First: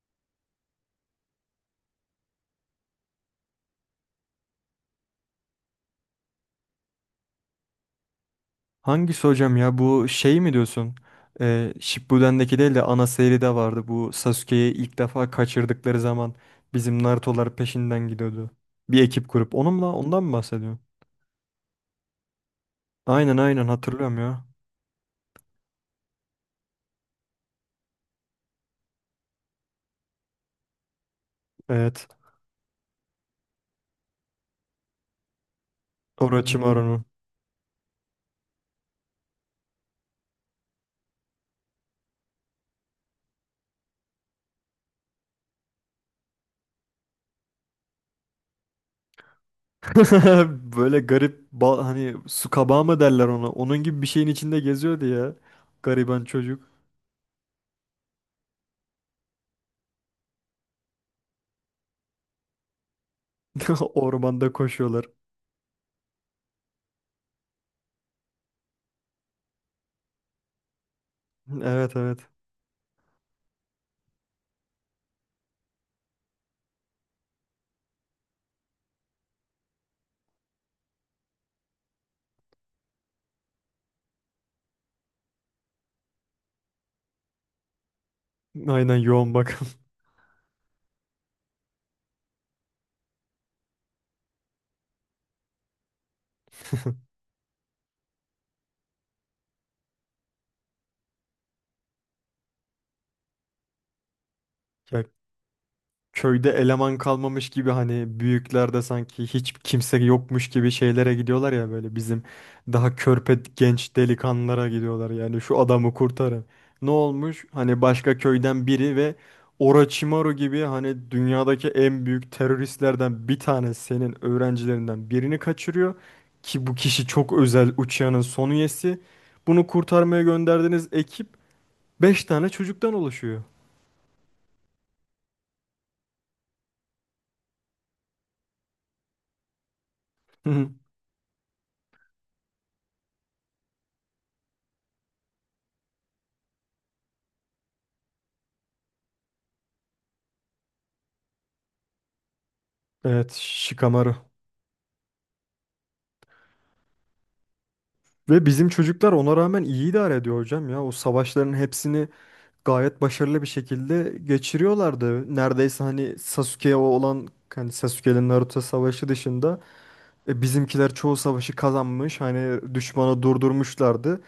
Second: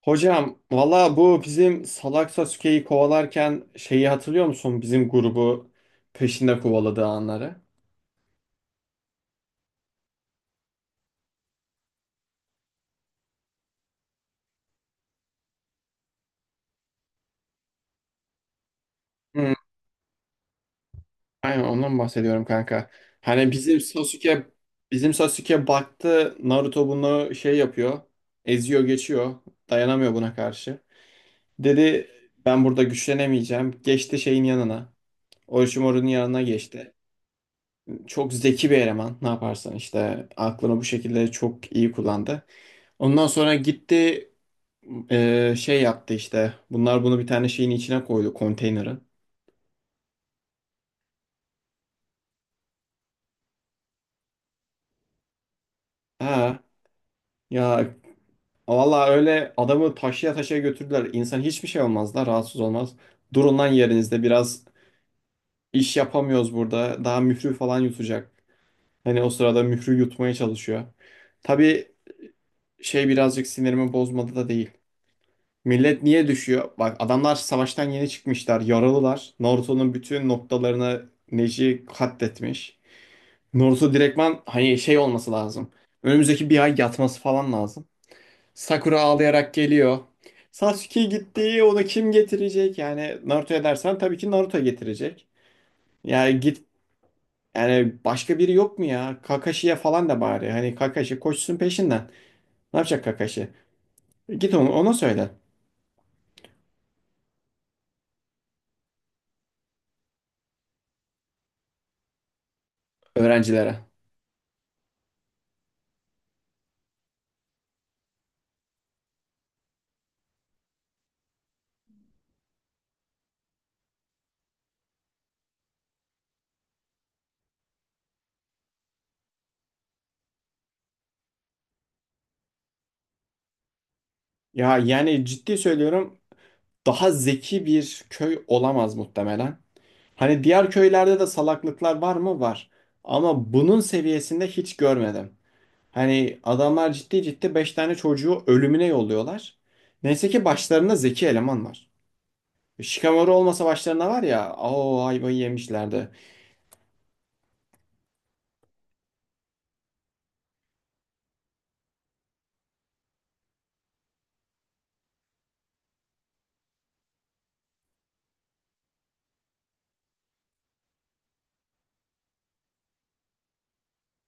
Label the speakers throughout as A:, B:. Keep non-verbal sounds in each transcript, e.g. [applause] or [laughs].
A: Hocam valla bu bizim Salak Sasuke'yi kovalarken şeyi hatırlıyor musun? Bizim grubu peşinde kovaladığı anları.
B: Hangisi hocam ya? Bu şey mi diyorsun? Shippuden'deki değil de ana seride vardı. Bu Sasuke'yi ilk defa kaçırdıkları zaman bizim Naruto'lar peşinden gidiyordu. Bir ekip
A: Hı,
B: kurup onunla. Ondan mı bahsediyorsun?
A: aynen ondan bahsediyorum kanka.
B: Aynen
A: Hani
B: aynen
A: bizim
B: hatırlıyorum ya.
A: Sasuke bizim Sasuke baktı Naruto bunu şey yapıyor. Eziyor geçiyor. Dayanamıyor buna karşı.
B: Evet.
A: Dedi ben burada güçlenemeyeceğim. Geçti şeyin yanına. Orochimaru'nun yanına geçti.
B: Orochimaru'nun.
A: Çok zeki bir eleman. Ne yaparsan işte aklını bu şekilde çok iyi kullandı. Ondan sonra gitti. Şey yaptı işte. Bunlar bunu bir tane şeyin içine koydu konteynerin.
B: [laughs] Böyle garip hani su kabağı mı derler ona? Onun gibi bir şeyin içinde geziyordu ya. Gariban
A: Ha
B: çocuk.
A: ya, vallahi öyle adamı taşıya taşıya götürdüler. İnsan hiçbir şey olmaz da rahatsız olmaz. Durun lan
B: [laughs]
A: yerinizde
B: Ormanda
A: biraz,
B: koşuyorlar.
A: iş yapamıyoruz burada. Daha mührü falan yutacak. Hani o sırada mührü yutmaya çalışıyor. Tabii
B: Evet evet.
A: şey birazcık sinirimi bozmadı da değil. Millet niye düşüyor? Bak adamlar savaştan yeni çıkmışlar, yaralılar. Naruto'nun bütün noktalarını Neji katletmiş. Naruto direktman hani şey olması lazım. Önümüzdeki bir ay yatması falan lazım.
B: Aynen
A: Sakura
B: yoğun
A: ağlayarak
B: bakım.
A: geliyor. Sasuke gitti, onu kim getirecek? Yani Naruto'ya dersen tabii ki Naruto getirecek. Yani git,
B: [laughs]
A: yani başka biri yok mu ya? Kakashi'ye falan da bari. Hani Kakashi koşsun peşinden. Ne yapacak Kakashi? Git onu, ona
B: Ya
A: söyle
B: köyde eleman kalmamış gibi hani büyüklerde sanki hiç kimse yokmuş gibi şeylere gidiyorlar ya böyle bizim daha körpe
A: öğrencilere.
B: genç delikanlılara gidiyorlar yani şu adamı kurtarın. Ne olmuş? Hani başka köyden biri ve Orochimaru gibi hani dünyadaki en büyük teröristlerden bir tane senin öğrencilerinden birini kaçırıyor ki bu kişi çok özel uçağının son üyesi. Bunu kurtarmaya gönderdiğiniz ekip 5 tane çocuktan oluşuyor.
A: Ya yani ciddi söylüyorum, daha zeki bir köy olamaz muhtemelen. Hani diğer
B: [laughs]
A: köylerde de salaklıklar var mı? Var. Ama bunun seviyesinde hiç görmedim. Hani adamlar ciddi ciddi 5 tane çocuğu ölümüne yolluyorlar. Neyse ki başlarında zeki eleman var.
B: Evet,
A: Shikamaru olmasa başlarında,
B: Shikamaru.
A: var ya, o ayvayı yemişlerdi.
B: Ve bizim çocuklar ona rağmen iyi idare ediyor hocam ya. O savaşların hepsini gayet başarılı bir şekilde geçiriyorlardı. Neredeyse hani Sasuke'ye olan hani Sasuke'nin Naruto savaşı dışında bizimkiler çoğu savaşı kazanmış. Hani düşmanı durdurmuşlardı.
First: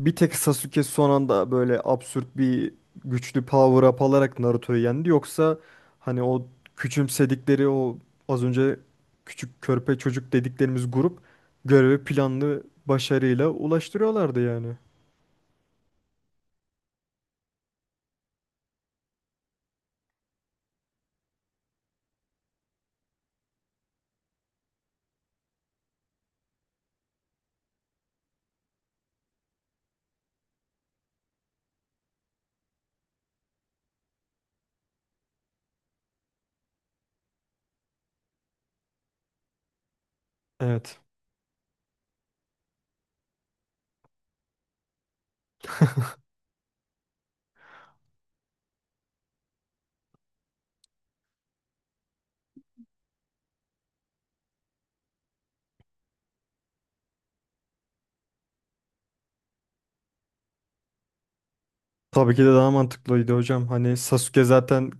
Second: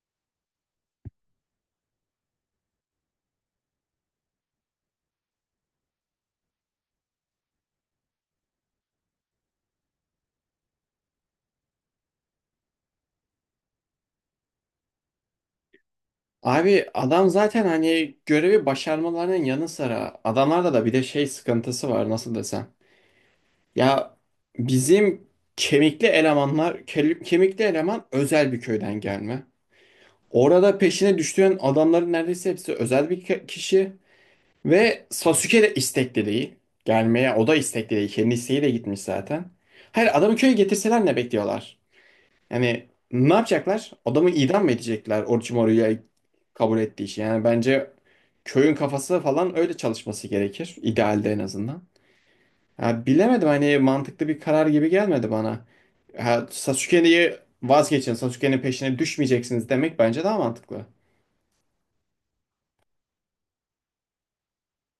B: Bir tek Sasuke son anda böyle absürt bir güçlü power up alarak Naruto'yu yendi. Yoksa hani o küçümsedikleri o az önce küçük körpe çocuk dediklerimiz grup görevi planlı başarıyla ulaştırıyorlardı yani.
A: Abi adam zaten hani görevi başarmalarının yanı sıra adamlarda da bir de şey sıkıntısı var, nasıl desem. Ya bizim kemikli elemanlar, kemikli eleman özel bir köyden gelme. Orada peşine düştüğün adamların neredeyse hepsi özel bir kişi ve Sasuke de istekli değil. Gelmeye o da istekli değil. Kendi isteğiyle gitmiş zaten. Hayır, adamı köye
B: Evet.
A: getirseler ne bekliyorlar? Yani ne yapacaklar? Adamı idam mı edecekler Orochimaru'ya kabul ettiği için? Yani bence köyün kafası falan öyle çalışması gerekir. İdealde en azından. Ha, bilemedim, hani mantıklı bir karar gibi gelmedi bana. Ha, Sasuke'yi vazgeçin, Sasuke'nin peşine düşmeyeceksiniz demek bence daha mantıklı.
B: Tabii ki de daha mantıklıydı hocam. Hani Sasuke zaten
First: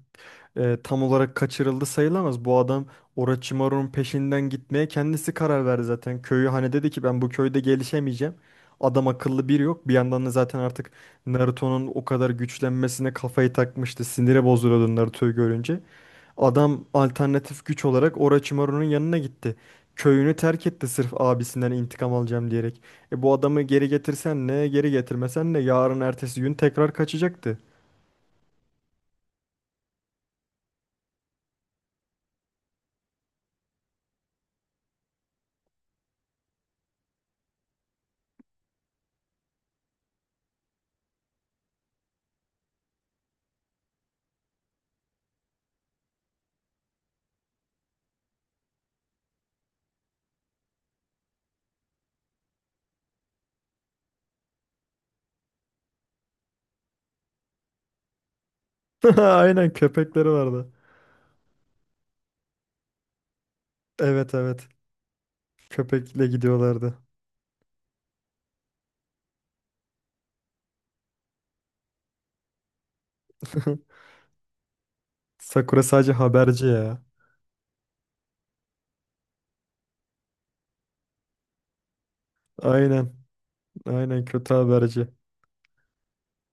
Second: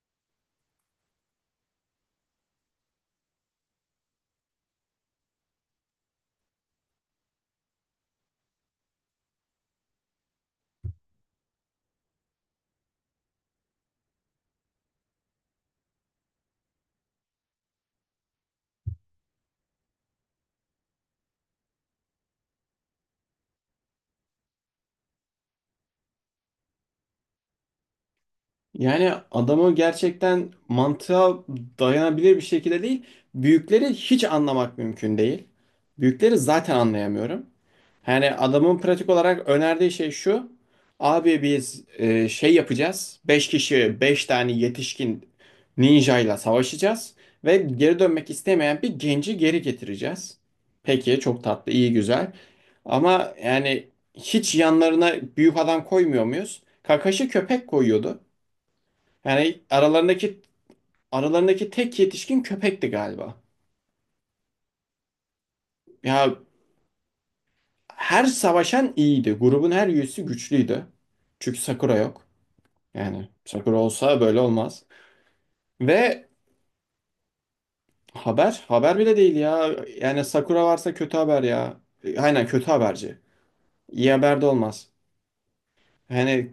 B: tam olarak kaçırıldı sayılamaz. Bu adam Orochimaru'nun peşinden gitmeye kendisi karar verdi zaten. Köyü hani dedi ki ben bu köyde gelişemeyeceğim. Adam akıllı biri yok. Bir yandan da zaten artık Naruto'nun o kadar güçlenmesine kafayı takmıştı. Sinire bozuluyordu Naruto'yu görünce. Adam alternatif güç olarak Orochimaru'nun yanına gitti. Köyünü terk etti sırf abisinden intikam alacağım diyerek. E bu adamı geri getirsen ne, geri getirmesen ne, yarın ertesi gün tekrar kaçacaktı.
A: Yani adamı gerçekten mantığa dayanabilir bir şekilde değil. Büyükleri hiç anlamak mümkün değil. Büyükleri zaten anlayamıyorum. Yani adamın pratik olarak önerdiği şey şu. Abi biz şey yapacağız. Beş kişi 5 tane yetişkin ninjayla savaşacağız. Ve geri dönmek istemeyen bir genci geri getireceğiz. Peki, çok tatlı, iyi, güzel. Ama yani hiç yanlarına büyük adam koymuyor muyuz? Kakashi köpek koyuyordu.
B: [laughs]
A: Yani
B: Aynen köpekleri
A: aralarındaki
B: vardı.
A: aralarındaki tek yetişkin köpekti galiba.
B: Evet evet. Köpekle
A: Ya,
B: gidiyorlardı.
A: her savaşan iyiydi. Grubun her üyesi güçlüydü. Çünkü Sakura yok. Yani Sakura
B: [laughs]
A: olsa böyle olmaz.
B: Sakura sadece
A: Ve
B: haberci ya.
A: haber bile değil ya. Yani Sakura varsa kötü haber ya. Aynen kötü
B: Aynen.
A: haberci. İyi
B: Aynen
A: haber de
B: kötü
A: olmaz.
B: haberci.
A: Yani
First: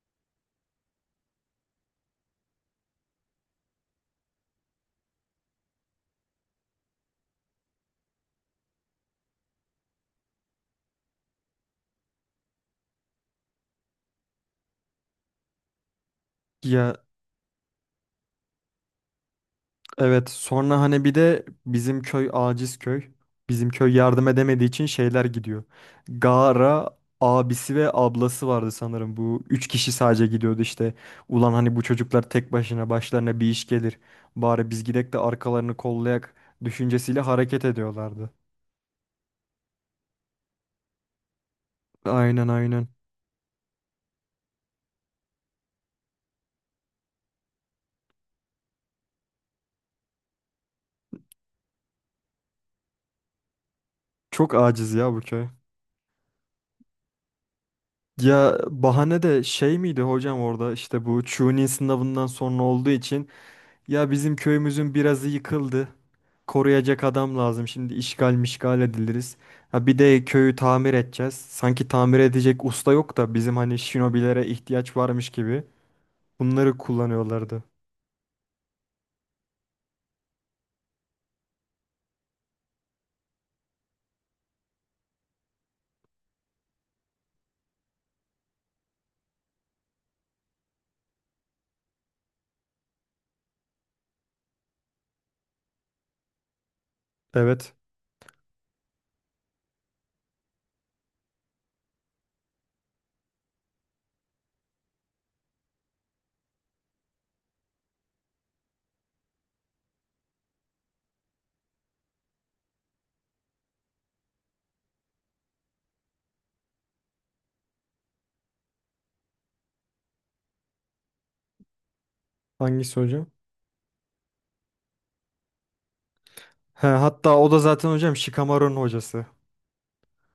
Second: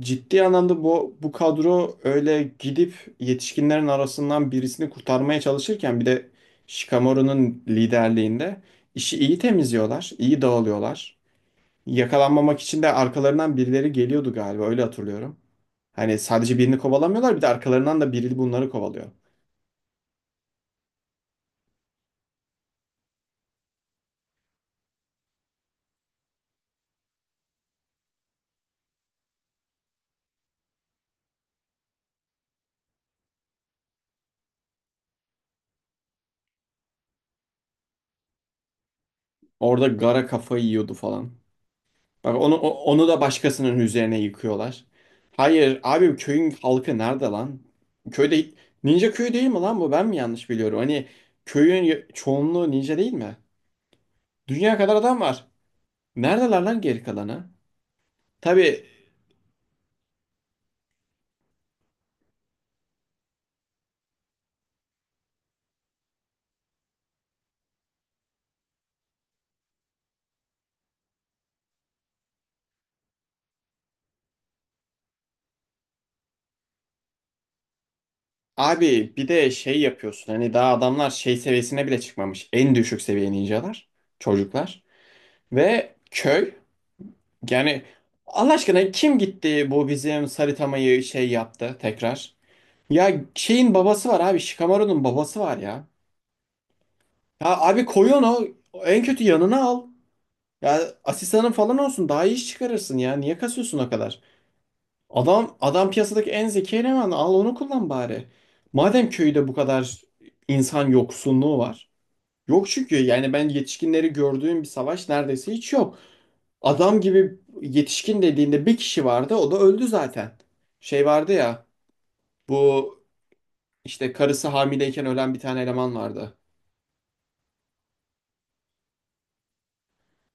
A: ciddi anlamda bu kadro öyle gidip yetişkinlerin arasından birisini kurtarmaya çalışırken bir de Shikamaru'nun liderliğinde işi iyi temizliyorlar, iyi dağılıyorlar. Yakalanmamak için de arkalarından birileri geliyordu galiba, öyle hatırlıyorum. Hani sadece birini
B: Ya
A: kovalamıyorlar, bir de arkalarından da biri bunları kovalıyor.
B: evet, sonra hani bir de bizim köy aciz köy. Bizim köy yardım edemediği için şeyler gidiyor. Gaara abisi ve ablası vardı sanırım. Bu üç kişi sadece gidiyordu işte. Ulan hani bu çocuklar tek başına başlarına bir iş gelir. Bari biz gidek de arkalarını kollayak düşüncesiyle hareket ediyorlardı.
A: Orada Gara kafayı yiyordu falan. Bak
B: Aynen
A: onu
B: aynen.
A: onu da başkasının üzerine yıkıyorlar. Hayır abi, köyün halkı nerede lan? Köyde, ninja köyü değil mi lan bu? Ben mi yanlış biliyorum? Hani köyün çoğunluğu ninja değil mi?
B: Çok
A: Dünya
B: aciz
A: kadar
B: ya
A: adam
B: bu
A: var.
B: köy.
A: Neredeler lan geri kalanı?
B: Ya
A: Tabii
B: bahane de şey miydi hocam orada işte bu Chunin sınavından sonra olduğu için ya bizim köyümüzün birazı yıkıldı. Koruyacak adam lazım. Şimdi işgal mişgal ediliriz. Ha bir de köyü tamir edeceğiz. Sanki tamir edecek usta yok da bizim hani shinobilere ihtiyaç varmış gibi. Bunları kullanıyorlardı.
A: abi, bir de şey yapıyorsun. Hani daha adamlar şey seviyesine bile çıkmamış. En düşük seviye ninjalar, çocuklar ve köy. Yani Allah aşkına kim gitti bu bizim Saritama'yı şey yaptı tekrar? Ya şeyin babası var abi. Shikamaru'nun babası var ya. Ya
B: Evet.
A: abi koy onu. En kötü yanına al. Ya asistanın falan olsun. Daha iyi iş çıkarırsın ya. Niye kasıyorsun o kadar? Adam piyasadaki en zeki eleman. Al onu kullan bari. Madem köyde bu kadar insan yoksunluğu var. Yok çünkü yani ben yetişkinleri gördüğüm bir savaş neredeyse hiç yok. Adam gibi yetişkin dediğinde bir kişi vardı. O da öldü zaten. Şey vardı ya. Bu
B: Hangisi hocam?
A: işte karısı hamileyken ölen bir tane eleman vardı.
B: He, hatta o da zaten hocam Shikamaru'nun hocası.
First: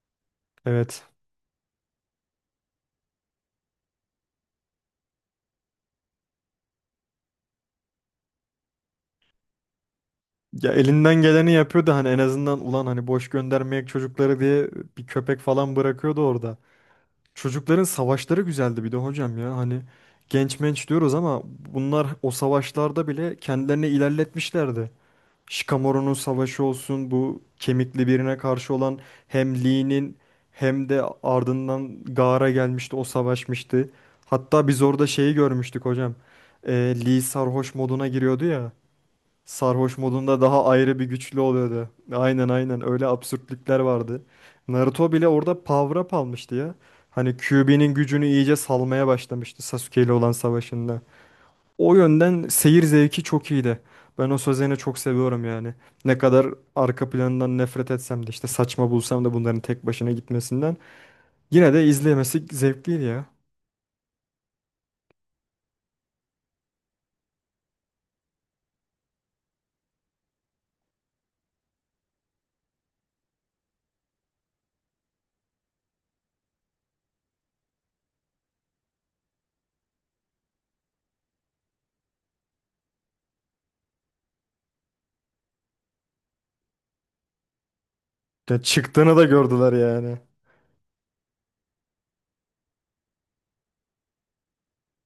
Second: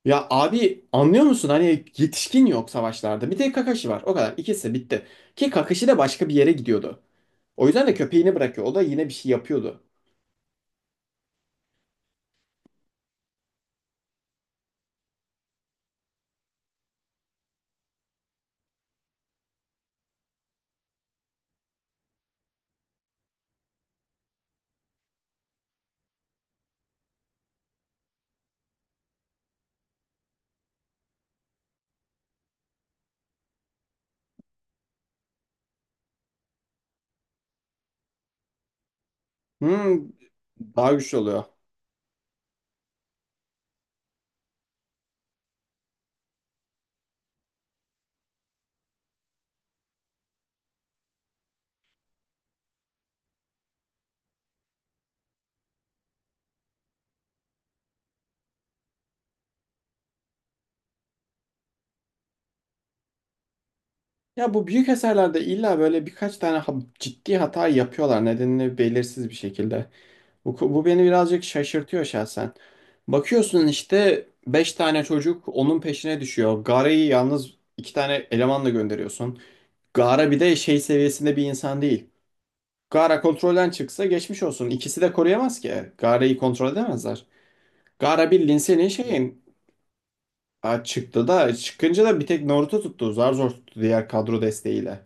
A: Ya abi
B: Evet.
A: anlıyor musun? Hani yetişkin yok savaşlarda. Bir tek Kakashi var. O kadar. İkisi bitti. Ki Kakashi de başka bir yere gidiyordu. O yüzden de köpeğini bırakıyor. O da yine bir şey yapıyordu.
B: Ya elinden geleni yapıyordu hani en azından ulan hani boş göndermeyek çocukları diye bir köpek falan bırakıyordu orada. Çocukların savaşları güzeldi bir de hocam ya. Hani genç menç diyoruz ama bunlar o savaşlarda bile kendilerini ilerletmişlerdi. Shikamaru'nun savaşı olsun bu kemikli birine karşı olan hem Lee'nin hem de ardından Gaara gelmişti, o savaşmıştı. Hatta biz orada şeyi görmüştük hocam. Ee, Lee sarhoş moduna giriyordu ya. Sarhoş
A: Hmm,
B: modunda daha
A: daha
B: ayrı bir
A: güçlü
B: güçlü
A: oluyor.
B: oluyordu. Aynen aynen öyle absürtlükler vardı. Naruto bile orada power up almıştı ya. Hani Kyuubi'nin gücünü iyice salmaya başlamıştı Sasuke ile olan savaşında. O yönden seyir zevki çok iyiydi. Ben o Sözen'i çok seviyorum yani. Ne kadar arka planından nefret etsem de işte saçma bulsam da bunların tek başına gitmesinden. Yine de izlemesi zevkliydi ya.
A: Ya bu büyük eserlerde illa böyle birkaç tane ciddi hata yapıyorlar. Nedenini belirsiz bir şekilde. Bu beni birazcık şaşırtıyor şahsen. Bakıyorsun işte 5 tane çocuk onun peşine düşüyor. Gaara'yı yalnız iki tane elemanla gönderiyorsun. Gaara bir de şey seviyesinde bir insan değil. Gaara kontrolden çıksa geçmiş olsun. İkisi de koruyamaz ki. Gaara'yı kontrol edemezler. Gaara bildiğin
B: Ya
A: senin
B: çıktığını da
A: şeyin.
B: gördüler yani.
A: Ha, çıktı da, çıkınca da bir tek Naruto tuttu. Zar zor tuttu diğer kadro desteğiyle.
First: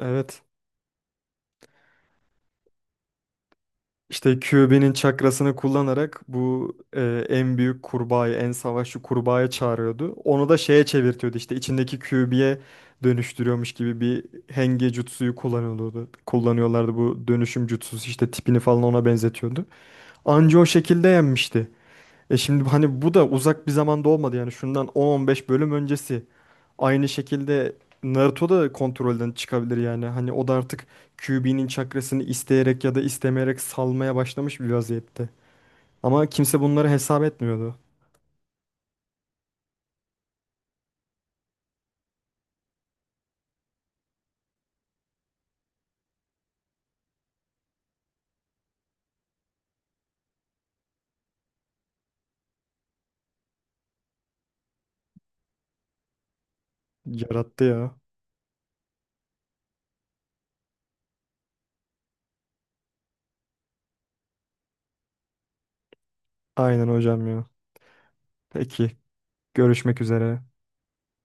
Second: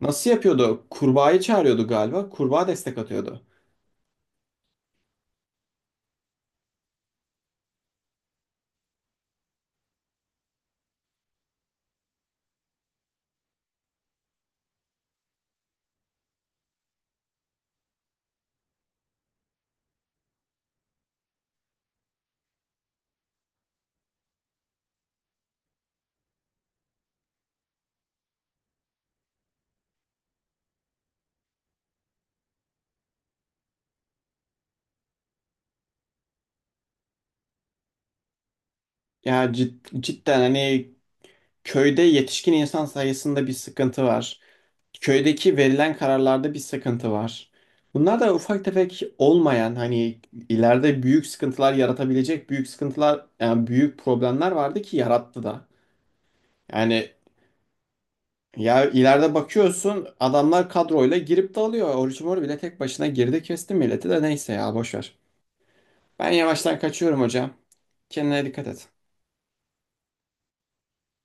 A: Nasıl yapıyordu? Kurbağayı çağırıyordu galiba. Kurbağa destek atıyordu.
B: İşte QB'nin çakrasını kullanarak bu en büyük kurbağayı, en savaşçı kurbağayı çağırıyordu. Onu da şeye çevirtiyordu işte içindeki QB'ye dönüştürüyormuş gibi bir henge jutsuyu kullanıyordu. Kullanıyorlardı bu dönüşüm jutsusu işte tipini falan ona benzetiyordu. Anca o şekilde yenmişti. E şimdi hani bu da uzak bir zamanda olmadı yani şundan 10-15 bölüm öncesi. Aynı şekilde Naruto da kontrolden çıkabilir yani. Hani o da artık Kyuubi'nin çakrasını isteyerek ya da istemeyerek salmaya başlamış bir vaziyette. Ama kimse bunları hesap etmiyordu.
A: Ya cidden hani köyde yetişkin insan sayısında bir sıkıntı var. Köydeki verilen kararlarda bir sıkıntı var. Bunlar da ufak tefek olmayan, hani ileride büyük sıkıntılar yaratabilecek büyük sıkıntılar, yani büyük problemler vardı ki yarattı da. Yani
B: Yarattı ya.
A: ya, ileride bakıyorsun adamlar kadroyla girip de alıyor. Orucumor bile tek başına girdi, kesti milleti de, neyse ya boş ver. Ben yavaştan
B: Aynen
A: kaçıyorum
B: hocam ya.
A: hocam. Kendine dikkat et.
B: Peki, görüşmek üzere.